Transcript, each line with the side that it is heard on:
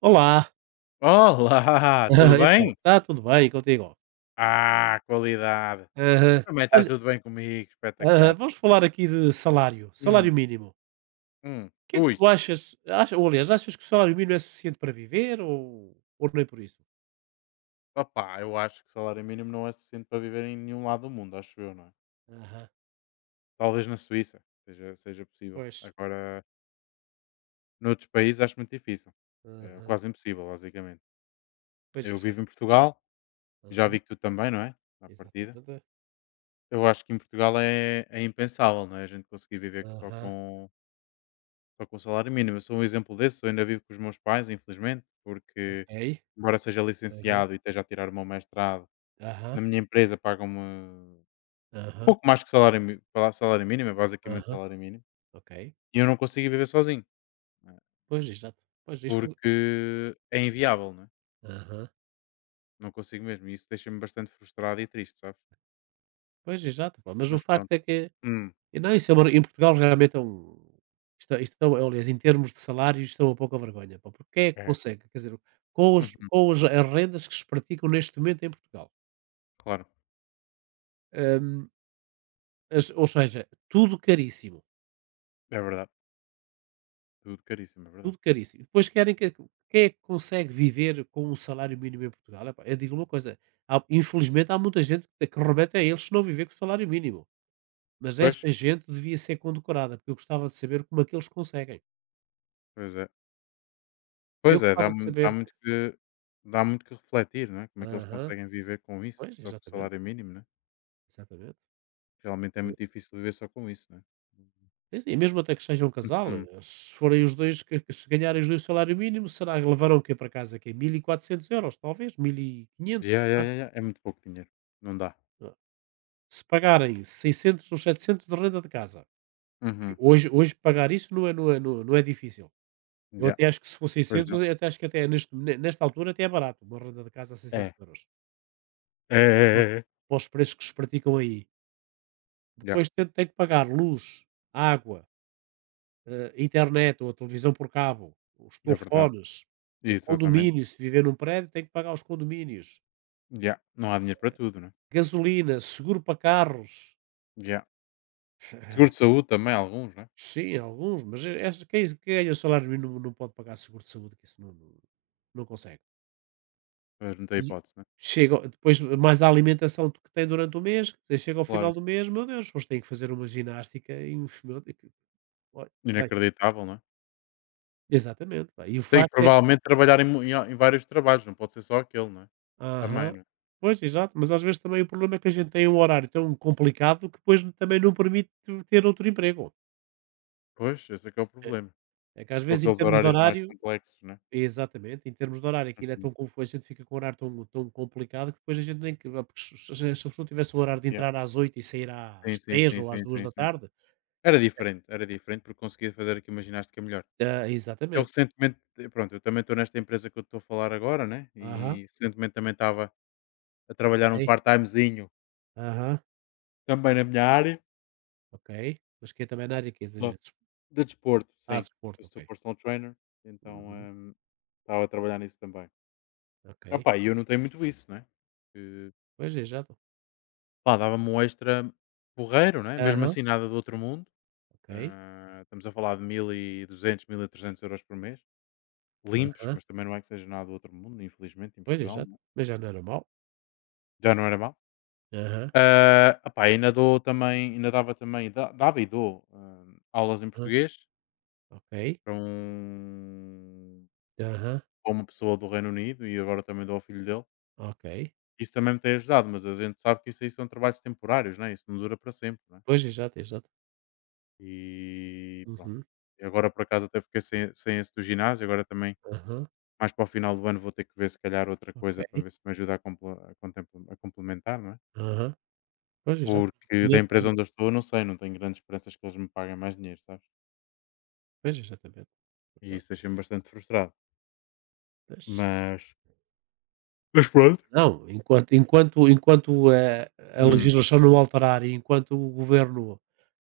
right: Olá,
left: Olá, tudo
right: então,
left: bem?
right: está tudo bem contigo?
left: Ah, qualidade.
right: Aham.
left: Também está
right: Olha,
left: tudo bem comigo,
right: aham,
left: espetacular.
right: vamos falar aqui de salário, salário
left: Hum,
right: mínimo.
left: hum.
right: O que é que
left: Ui,
right: tu achas, acha ou aliás, achas que o salário mínimo é suficiente para viver ou nem por isso?
left: opá, eu acho que o salário mínimo não é suficiente para viver em nenhum lado do mundo, acho eu, não é?
right: Aham,
left: Talvez na Suíça seja, seja possível.
right: pois.
left: Agora, noutros países acho muito difícil. É
right: Aham,
left: quase impossível, basicamente.
right: pois,
left: Eu vivo
right: exato.
left: em Portugal, já vi
right: Aham,
left: que tu também, não é? Na partida.
right: exatamente.
left: Eu acho que em Portugal é impensável, não é? A gente conseguir viver só
right: Aham,
left: com Só com o salário mínimo. Eu sou um exemplo desses, eu ainda vivo com os meus pais, infelizmente, porque,
right: ok.
left: embora seja
right: Aham,
left: licenciado e esteja a tirar o meu mestrado,
right: aham,
left: na minha empresa pagam-me
right: aham,
left: pouco mais que salário, salário mínimo, é basicamente
right: aham,
left: salário mínimo,
right: ok.
left: e eu não consigo viver sozinho, né,
right: Pois, exato. Pois, isto
left: porque é inviável, né?
right: aham,
left: Não consigo mesmo, e isso deixa-me bastante frustrado e triste, sabes?
right: pois, exato, pá, mas o
left: Mas
right: facto
left: pronto.
right: é que
left: Hum,
right: e não, isso é uma em Portugal realmente é um isto é aliás, em termos de salários, isto é uma pouca vergonha, pá, porque quem é que
left: é.
right: consegue? Quer dizer, com os
left: Uhum,
right: com as rendas que se praticam neste momento em Portugal,
left: claro,
right: hum, as ou seja, tudo caríssimo,
left: é verdade. Tudo caríssimo, é verdade.
right: tudo caríssimo. E depois querem que quem é que consegue viver com um salário mínimo em Portugal? Epá, eu digo uma coisa, há infelizmente há muita gente que remete a eles se não viver com o salário mínimo, mas
left: Pois,
right: esta gente devia ser condecorada, porque eu gostava de saber como é que eles conseguem.
left: pois é.
right: Eu
left: Pois é,
right: gostava de saber
left: dá muito que refletir, não é? Como é que eles
right: aham,
left: conseguem viver com isso,
right: pois,
left: só com o
right: exatamente.
left: salário mínimo, né?
right: Exatamente.
left: Realmente é muito difícil viver só com isso, né? Uhum.
right: E sim, mesmo até que sejam um casal,
left: Uhum.
right: se forem os 2 que se ganharem os 2, o salário mínimo, será que levarão o quê para casa? Que 1.400 euros talvez?
left: Yeah, yeah,
right: €1.500?
left: yeah,
right: Ah.
left: yeah. É muito pouco dinheiro. Não dá.
right: Hã. Se pagarem 600 ou 700 de renda de casa, que
left: Uhum.
right: hoje pagar isso não é difícil. Eu
left: Yeah.
right: até acho que se for
left: Pois
right: 600, eu
left: não.
right: até acho que até neste ne nesta altura até é barato, uma renda de casa a
left: É.
right: €600
left: É,
right: para os
left: é, é, é.
right: preços que se praticam aí.
left: Yeah.
right: Depois tem que pagar luz, água, a internet ou a televisão por cabo, os
left: É verdade.
right: telefones,
left: Exatamente.
right: condomínios, se viver num prédio tem que pagar os condomínios,
left: Yeah. Não há dinheiro para tudo, né?
right: gasolina, seguro para carros.
left: Yeah. Seguro
right: Eh,
left: de saúde também, alguns, né?
right: Sim, alguns, mas quem ganha o salário mínimo não, não pode pagar seguro de saúde, que isso não consegue.
left: Mas não tem
right: E
left: hipótese, né?
right: chega, depois mais a alimentação que tem durante o mês, que você chega ao final
left: Claro.
right: do mês, meu Deus, depois tem que fazer uma ginástica e um, meu Deus, olha, bem,
left: Inacreditável, né?
right: exatamente. Pá, e o
left: Tem que
right: facto é
left: provavelmente trabalhar em, em, em vários trabalhos, não pode ser só aquele, né? Também,
right: aham.
left: né?
right: Pois, exato, mas às vezes também o problema é que a gente tem um horário tão complicado que depois também não permite ter outro emprego.
left: Pois, esse é que é o
right: É.
left: problema.
right: É que às
left: Com
right: vezes em
left: aqueles
right: termos de
left: horários mais
right: horário
left: complexos, né?
right: exatamente, em termos de horário aquilo é
left: Uhum.
right: tão confuso a gente fica com o horário tão complicado que depois a gente nem que porque se a pessoa tivesse um horário de
left: Yeah.
right: entrar às oito e sair
left: Sim,
right: às
left: sim,
right: três
left: sim,
right: ou às
left: sim, sim, sim.
right: 14h, eu sei.
left: Era diferente porque conseguia fazer aqui uma ginástica melhor.
right: Ah,
left: Eu
right: exatamente.
left: recentemente, pronto, eu também estou nesta empresa que eu estou a falar agora, né?
right: Aham.
left: E recentemente também estava a trabalhar um
right: Ok.
left: part-timezinho
right: Aham.
left: também na minha área.
right: Ok. Mas que é também na área quê?
left: Bom,
right: De
left: de desporto, sim. Eu
right: desporto, ok.
left: sou personal trainer, então
right: Uhum.
left: estava a trabalhar nisso também.
right: Ok.
left: Opa, e eu não tenho muito isso, né? Que,
right: Pois, exato.
left: pá, dava-me um extra porreiro, né? Mesmo
right: Aham.
left: assim, nada do outro mundo.
right: Ok.
left: Ah, estamos a falar de mil e duzentos 1.300 € por mês, limpos,
right: Aham.
left: mas também não é que seja nada do outro mundo, infelizmente, em
right: Pois,
left: Portugal,
right: exato.
left: não é?
right: Mas já não era mau.
left: Já não era mal.
right: Aham,
left: Ah, opá, ainda dou também, ainda dava também, dava e dou aulas em
right: hã.
left: português
right: Ok.
left: para, um,
right: Aham,
left: para uma pessoa do Reino Unido e agora também dou ao filho dele.
right: ok.
left: Isso também me tem ajudado, mas a gente sabe que isso aí são trabalhos temporários, né? Isso não dura para sempre. Né?
right: Pois, exato, exato.
left: E pronto.
right: Uhum.
left: E agora por acaso até fiquei sem, sem esse do ginásio, agora também.
right: Aham.
left: Mais para o final do ano vou ter que ver se calhar outra coisa para
right: Ok.
left: ver se me ajuda a compla a contempla a complementar, não é?
right: Aham. Pois, exato.
left: Porque da
right: Podia
left: empresa
right: fazer.
left: onde eu estou não sei, não tenho grandes esperanças que eles me paguem mais dinheiro, sabes?
right: Pois, exatamente. Opa,
left: E isso deixa-me bastante frustrado.
right: mas
left: Mas mas pronto.
right: não, a
left: Hum.
right: legislação não alterar e enquanto o governo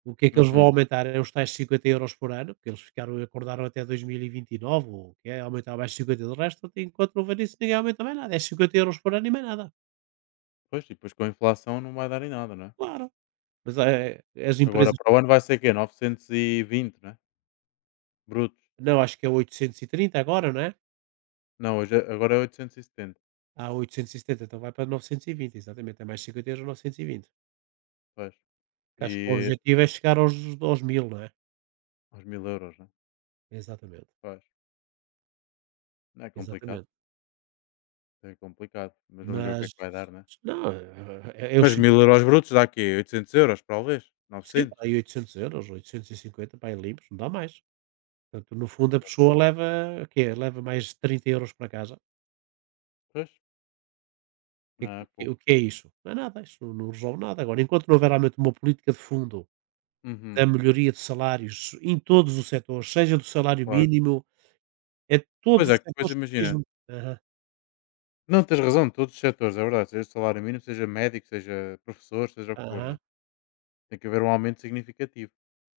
right: o que é que eles vão
left: Uhum.
right: aumentar é os tais 50 euros por ano, porque eles ficaram acordaram até 2029 ou o que é, aumentar mais 50, do resto enquanto não houver isso ninguém aumenta mais nada, é €50 por ano e mais nada.
left: Pois, e depois com a inflação não vai dar em nada, não é?
right: Claro, mas, as
left: Agora
right: empresas
left: para o ano vai ser quê? 920, não é? Brutos.
right: não, acho que é 830 agora, não é?
left: Não, hoje é agora é 870.
right: Há 870, então vai para 920, exatamente. É mais 50 euros, 920.
left: Pois.
right: Que acho que o
left: E
right: objetivo é chegar aos mil, não é?
left: aos 1000€, não é?
right: Exatamente,
left: Pois. Não. É complicado,
right: exatamente.
left: é complicado, mas vamos ver o que
right: Mas,
left: é que vai dar, não é?
right: não, é, é os
left: Mas mil
right: 50,
left: euros brutos dá quê? Euros talvez?
right: sim,
left: 900?
right: para aí 800€, 850, para aí limpos, não dá mais. Portanto, no fundo, a pessoa leva, o quê? Leva mais 30€ para casa.
left: Pois,
right: O que, é
left: não é
right: que-
left: pouco.
right: o que é isso? Não é nada, isso não resolve nada. Agora, enquanto não houver realmente uma política de fundo
left: Uhum,
right: da melhoria de salários em todos os setores, seja do salário
left: claro.
right: mínimo é todos
left: Pois
right: os
left: é, que
right: setores
left: depois imagina
right: precisam aham,
left: não, tens razão, todos os setores, é verdade, seja salário mínimo, seja médico, seja professor, seja o que for, não
right: aham,
left: é? Tem que haver um aumento significativo.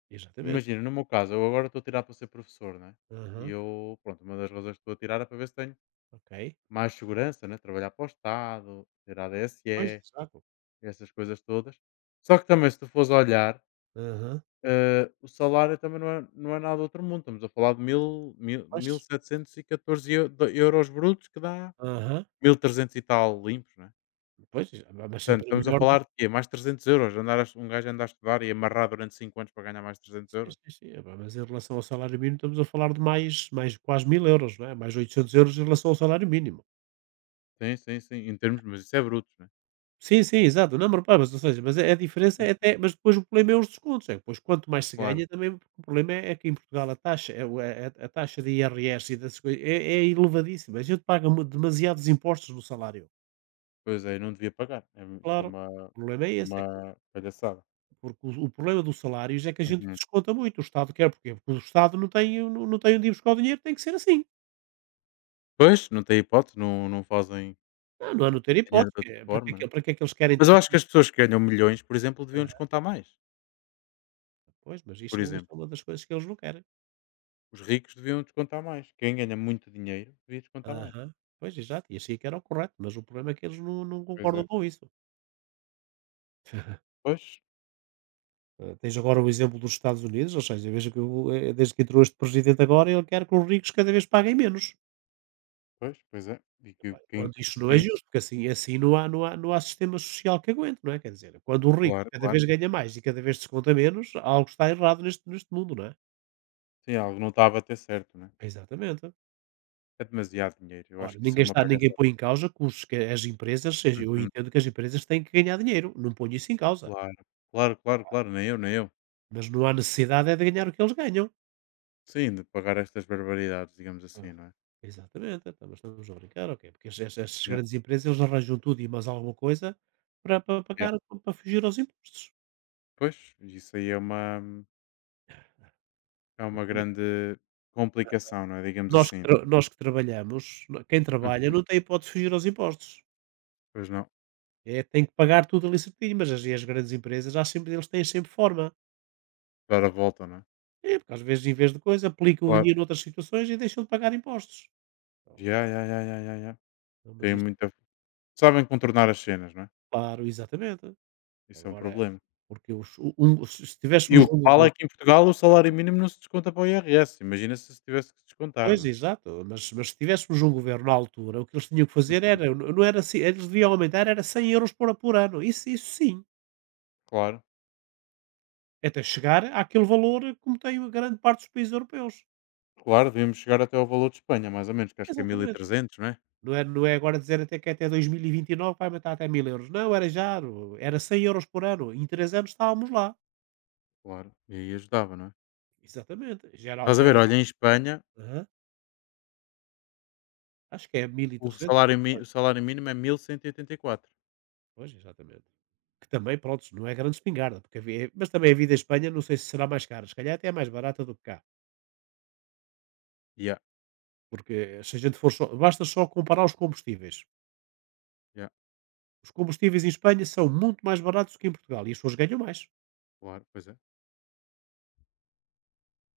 right: exatamente.
left: Imagina, no meu caso, eu agora estou a tirar para ser professor, não é? E
right: Aham,
left: eu, pronto, uma das razões que estou a tirar é para ver se tenho
right: ok.
left: mais segurança, né, trabalhar para o Estado, ter a
right: Pois,
left: ADSE,
right: exato.
left: essas coisas todas. Só que também se tu fores olhar.
right: Aham,
left: O salário também não é, não é nada do outro mundo. Estamos a falar de
right: pois,
left: 1.714 euros brutos, que dá
right: aham,
left: 1.300 e trezentos e tal limpos, não é?
right: pois, exa- ma mas
left: Portanto,
right: sempre é
left: estamos a
right: melhor do
left: falar
right: que.
left: de quê? Mais 300 euros. Um gajo andar a estudar e amarrar durante 5 anos para ganhar mais 300
right: Sim,
left: euros.
right: sim, sim, epá, mas em relação ao salário mínimo estamos a falar de mais quase 1.000€, não é, mais 800€ em relação ao salário mínimo.
left: Sim, sim, sim. Em termos, mas isso é brutos, né.
right: Sim, sim, exato, não, mas repara, mas ou seja, mas a diferença
left: Hum,
right: é até mas depois o problema é os descontos, é que depois quanto mais se
left: claro.
right: ganha também o problema é que em Portugal a taxa é o é a taxa de IRS e dessas coisas é elevadíssima, a gente paga mu demasiados impostos no salário.
left: Pois é, eu não devia pagar. É, isso
right: Claro, o problema é
left: é
right: esse, é que
left: uma palhaçada.
right: porque o problema dos salários é que a gente
left: Uhum.
right: desconta muito, o Estado quer porquê? Porque o Estado não tem onde ir buscar o dinheiro, tem que ser assim.
left: Pois, não tem hipótese, não, não fazem
right: Não, não há não ter
left: dinheiro
right: hipótese,
left: de outra
right: para que é
left: forma,
right: que
left: né?
right: para que é que eles querem
left: Mas eu
right: tanto
left: acho que as pessoas que ganham milhões, por exemplo, deviam
right: aham,
left: descontar mais,
right: pois, mas isso
left: por
right: isso é
left: exemplo.
right: uma das coisas que eles não querem.
left: Os ricos deviam descontar mais. Quem ganha muito dinheiro devia descontar mais.
right: Aham. Pois, exato, e assim é que era o correto, mas o problema é que eles não
left: Pois é.
right: concordam com isso.
left: Pois,
right: Eh, tens agora o exemplo dos Estados Unidos, ou seja, veja desde que entrou este presidente agora, ele quer que os ricos cada vez paguem menos.
left: pois, pois é.
right: Olha, quando isto não é
left: Quem,
right: justo, porque assim não há sistema social que aguente, não é, quer dizer, quando o rico
left: Claro,
right: cada
left: claro.
right: vez ganha mais e cada vez desconta menos, algo está errado neste mundo, não é?
left: Sim, algo não estava a ter certo, né?
right: Exatamente.
left: É demasiado dinheiro. Eu acho
right: Ora,
left: que isso é uma
right: ninguém
left: palhaçada.
right: põe em causa que as empresas seja, eu
left: Uhum,
right: entendo que as empresas têm que ganhar dinheiro, não ponho isso em causa,
left: claro, claro, claro, claro. Nem eu, nem eu.
right: mas não há necessidade é de ganhar o que eles ganham.
left: Sim, de pagar estas barbaridades, digamos
right: Ah.
left: assim, não é?
right: Exatamente, então, mas estamos a brincar ou quê? Porque es es estas
left: Yeah,
right: grandes empresas eles arranjam tudo e mais alguma coisa para
left: yeah.
right: pagar para fugir aos impostos.
left: Pois, isso aí é uma grande complicação, não é? Digamos assim.
right: Nós que trabalhamos, quem trabalha
left: Hum,
right: não tem hipótese de fugir aos impostos.
left: Pois não.
right: É, tem que pagar tudo ali certinho, mas as e as grandes empresas há sempre eles têm sempre forma.
left: Dar a volta, não é?
right: É, porque às vezes em vez de coisa aplicam o
left: Claro.
right: dinheiro noutras situações e deixam de pagar impostos. Então,
left: Yeah, yeah, yeah, yeah, yeah, yeah.
right: não, mas
left: Tem
right: isto
left: muita. Sabem contornar as cenas, não é?
right: claro, exatamente.
left: Isso é um
right: Agora,
left: problema.
right: porque os o um se
left: E
right: tivéssemos
left: o que
right: um
left: vale é
right: governo
left: que em Portugal o salário mínimo não se desconta para o IRS, imagina se se tivesse que se descontar,
right: pois,
left: não é?
right: exato, mas se tivéssemos um governo na altura, o que eles tinham que fazer
left: Uhum.
right: era não era assim eles deviam aumentar era 100€ por ano, isso isso sim.
left: Claro,
right: Até chegar àquele valor como tem a grande parte dos países europeus.
left: claro, devíamos chegar até ao valor de Espanha, mais ou menos, que acho que é mil e
right: Exatamente.
left: trezentos, não é?
right: Não é agora dizer até que até 2029 vai aumentar até 1.000 euros. Não, era já, era 100 euros por ano. Em 3 anos estávamos lá.
left: Claro, e aí ajudava, não é?
right: Exatamente. Geral
left: Estás a ver,
right: geral
left: olha, em Espanha
right: aham. Acho que é mil e
left: o
right: trezentos
left: salário, o salário mínimo é 1.184.
right: Pois, exatamente. Que também, pronto não é grande espingarda, porque mas também a vida em Espanha não sei se será mais cara. Se calhar até é mais barata do que cá,
left: Ya,
right: porque se a gente for só basta só comparar os combustíveis.
left: ya,
right: Os combustíveis em Espanha são muito mais baratos que em Portugal e as pessoas ganham mais.
left: claro, pois é.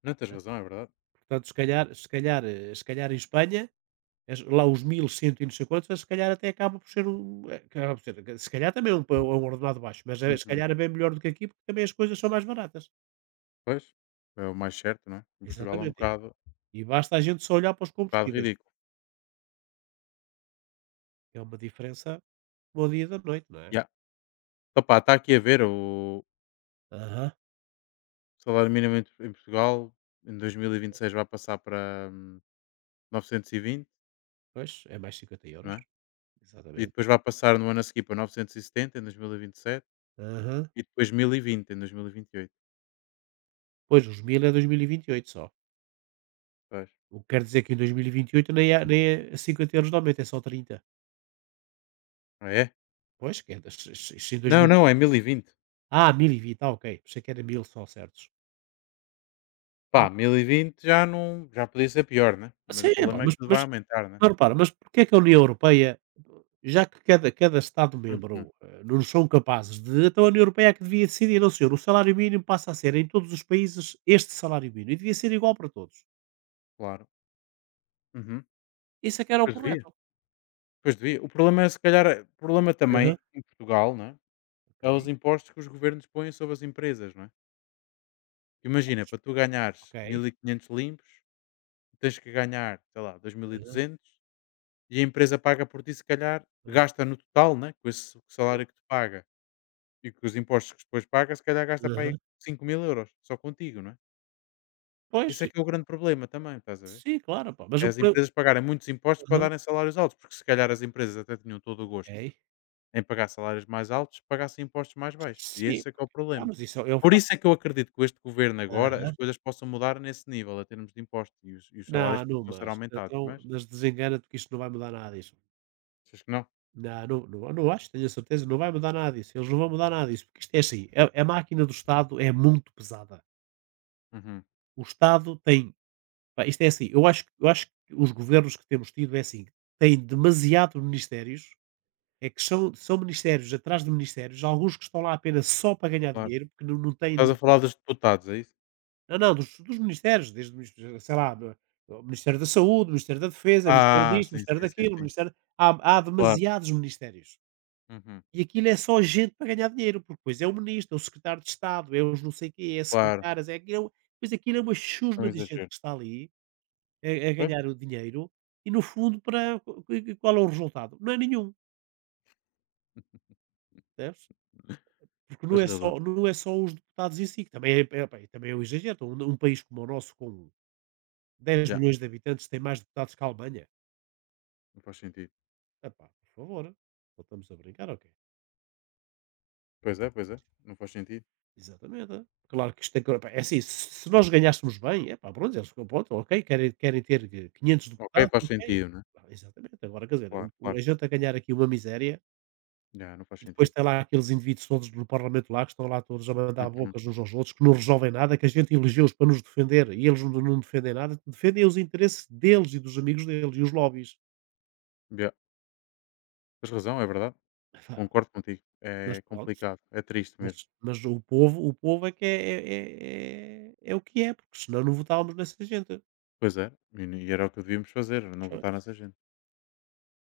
left: Não tens razão, é verdade.
right: Portanto, se calhar em Espanha, lá os mil cento e não sei quantos, se calhar até acaba por ser um. Acaba por ser, se calhar também é um, é um ordenado baixo, mas se
left: Uhum.
right: calhar é bem melhor do que aqui, porque também as coisas são mais baratas.
left: Pois, é o mais certo, não é? Em Portugal é
right: Exatamente. E, e basta a gente só olhar para os
left: um bocado
right: combustíveis,
left: ridículo.
right: é uma diferença bom dia e da noite, não é?
left: Ya. Opa, está aqui a ver o,
right: Aham.
left: O salário mínimo em Portugal em 2026 vai passar para, 920,
right: Pois, é mais 50
left: não
right: euros.
left: é? E
right: Exatamente.
left: depois vai passar no ano a seguir para 970 em 2027 e vinte e sete
right: Aham.
left: e depois 1020 em 2028.
right: Pois, os 1000 é 2028 só.
left: Pois.
right: O que quer dizer que em 2028 nem é 50€ de aumento, é só trinta.
left: Ah, é?
right: Pois, que é, se em
left: Não, não, é
right: 2028
left: 1020.
right: 1020, ah, ok, pensei que era 1000 só, certos.
left: Pá,
right: Ah,
left: 1020 já não já podia ser pior, né? Mas o
right: sim, epá,
left: problema é
right: mas
left: que tudo vai
right: mas
left: aumentar, né?
right: mas repara, mas porquê é que a União Europeia, já que cada Estado
left: Uhum,
right: membro, não são capazes de então a União Europeia é que devia decidir, não senhor, o salário mínimo passa a ser em todos os países este salário mínimo e devia ser igual para todos.
left: claro. Uhum.
right: Isso é que era o
left: Pois
right: correto.
left: devia, pois devia. O problema é se calhar o problema
right: Aham,
left: também em Portugal, não é? É os
right: ok.
left: impostos que os governos põem sobre as empresas, não é? Imagina, para tu ganhares
right: Ok.
left: 1500 limpos tens que ganhar, sei lá, 2.200
right: Aham,
left: e duzentos e a empresa paga por ti, se calhar,
right: aham,
left: gasta no total, né, com esse
right: ok.
left: salário que te paga e com os impostos que depois paga, se calhar gasta para aí
right: Aham.
left: 5.000 € só contigo, não é?
right: Pois,
left: Esse é
right: sim,
left: que é o grande problema também, estás a ver?
right: sim, claro, pá, mas
left: É
right: o
left: as
right: problema
left: empresas pagarem muitos impostos para
right: aham,
left: darem salários altos, porque se calhar as empresas até tinham todo o gosto
right: ok.
left: em pagar salários mais altos, pagassem impostos mais baixos. E
right: Sim,
left: esse é que é o
right: ah,
left: problema.
right: mas isso é um
left: Por
right: fato.
left: isso é que eu acredito que com este governo agora as coisas possam mudar nesse nível, a termos de impostos e os salários
right: Não, não
left: possam ser
right: mas,
left: aumentados,
right: então,
left: mas
right: mas desengana-te que isto não vai mudar nada disso.
left: achas que não?
right: Não, não, não, não acho, tenho a certeza, não vai mudar nada disso. Eles não vão mudar nada disso, porque isto é assim, a máquina do Estado é muito pesada.
left: Uhum.
right: O Estado tem, pá, isto é assim, que eu acho que os governos que temos tido é assim, têm demasiado ministérios, é que são ministérios atrás de ministérios, alguns que estão lá apenas só para ganhar
left: Claro.
right: dinheiro, porque não têm.
left: Estás a falar dos deputados, é isso?
right: Não, não, dos ministérios, desde o ministério, sei lá, do o Ministério da Saúde, o Ministério da Defesa, o Ministério
left: Ah,
right: disto, o
left: sim,
right: Ministério
left: sim, sim,
right: daquilo, o
left: sim.
right: Ministério há
left: Claro.
right: demasiados ministérios.
left: Uhum.
right: E aquilo é só gente para ganhar dinheiro, porque depois é o ministro, é o secretário de Estado, é os não sei quê, é
left: Claro.
right: secretárias, é aquilo pois aquilo é uma
left: É um
right: chusma de gente
left: exagero.
right: que está ali a
left: Pois,
right: ganhar o dinheiro e no fundo para qu qu qual é o resultado? Não é nenhum, percebes? Porque não
left: tens
right: é
left: razão.
right: só não é só os deputados em si, que também é pá, também é um exagero, então um país como o nosso com dez
left: Já.
right: milhões de habitantes tem mais deputados que a Alemanha.
left: Não faz sentido.
right: Epá, por favor, não estamos a brincar, ok.
left: Pois é, pois é. Não faz sentido.
right: Exatamente. É. Claro que isto tem que. Epá, é assim, se nós ganhássemos bem, é pá, pronto, eles ficam, pronto, ok, querem ter 500
left: Ok,
right: deputados,
left: faz
right: ok.
left: sentido, né?
right: Ah, exatamente, agora quer dizer,
left: Claro, claro.
right: a gente a ganhar aqui uma miséria
left: Já, não faz
right: e depois
left: sentido.
right: tem lá aqueles indivíduos todos no Parlamento lá que estão lá todos a mandar
left: Uhum.
right: bocas uns aos outros que não resolvem nada, que a gente elegeu-os para nos defender e eles não defendem nada, defendem os interesses deles e dos amigos deles e os lobbies.
left: Já. Tens razão, é verdade.
right: Epá,
left: Concordo contigo.
right: mas
left: É
right: pronto,
left: complicado. É triste
right: Mas
left: mesmo.
right: mas o povo é que é o que é, porque senão não votávamos nessa gente.
left: Pois é. E era o que devíamos fazer, não votar
right: Pois.
left: nessa gente.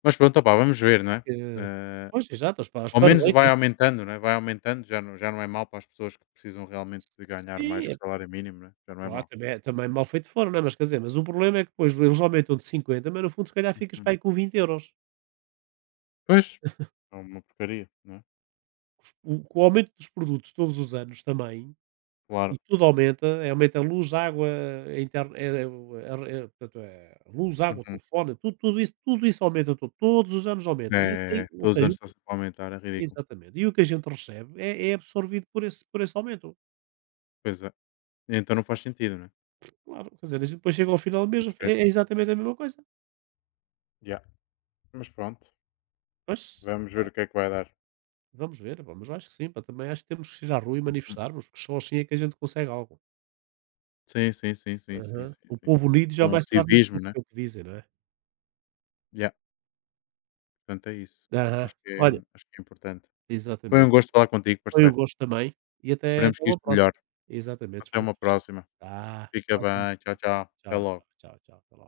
left: Mas pronto, opá, vamos ver, não é?
right: Eh,
left: Eh,
right: pois, exato, eles pa eles
left: Ao menos
right: parabéns
left: vai aumentando, né, vai aumentando, já não é mal para as pessoas que precisam realmente de ganhar
right: sim,
left: mais que o
right: epá,
left: salário mínimo, né, já não é
right: claro,
left: mal.
right: também mal feito foram, não é, mas quer dizer, mas o problema é que depois eles aumentam de 50 mas no fundo se calhar ficas
left: Uhum.
right: para aí com 20€.
left: Pois, é uma porcaria, não é?
right: O Com o aumento dos produtos todos os anos também, e
left: Claro.
right: tudo aumenta, é, aumenta a luz, água, a interne eh, a re eh, eh, luz, água,
left: Uhum.
right: telefone, tudo isso aumenta, to todos os anos aumenta. Isso tem
left: É,
right: ou
left: todos os
right: seja
left: anos está sempre a aumentar, é ridículo.
right: exatamente. E o que a gente recebe é absorvido por esse aumento.
left: Pois é, então não faz sentido, né?
right: Claro, quer dizer, a gente depois chega ao final mesmo
left: Vamos
right: é
left: ver.
right: é exatamente a mesma coisa.
left: Yeah, mas pronto,
right: Mas,
left: vamos ver
right: pá,
left: o que é que vai dar.
right: vamos ver, vamos acho que sim, pá, também acho que temos que ir à rua e
left: Uhum.
right: manifestarmos, que só assim é que a gente consegue algo.
left: Sim, sim, sim, sim, sim,
right: Aham.
left: sim,
right: O
left: sim.
right: povo unido
left: É um
right: jamais será vencido,
left: civismo, né?
right: é o que dizem, não é?
left: Yeah, portanto é isso.
right: Aham.
left: Acho que é
right: Olha
left: acho que é importante. Foi um
right: exatamente.
left: gosto falar contigo,
right: Foi um
left: parceiro.
right: gosto também e até
left: Esperemos
right: até
left: que
right: uma
left: isto
right: próxima.
left: melhore.
right: Exatamente,
left: Até
right: esperamos
left: uma
right: que sim.
left: próxima.
right: Tá.
left: Fica
right: Tchau, tchau.
left: bem. Tchau,
right: Fica bem.
left: tchau. Até
right: Tchau,
left: logo.
right: tchau, tchau, tchau. Até logo.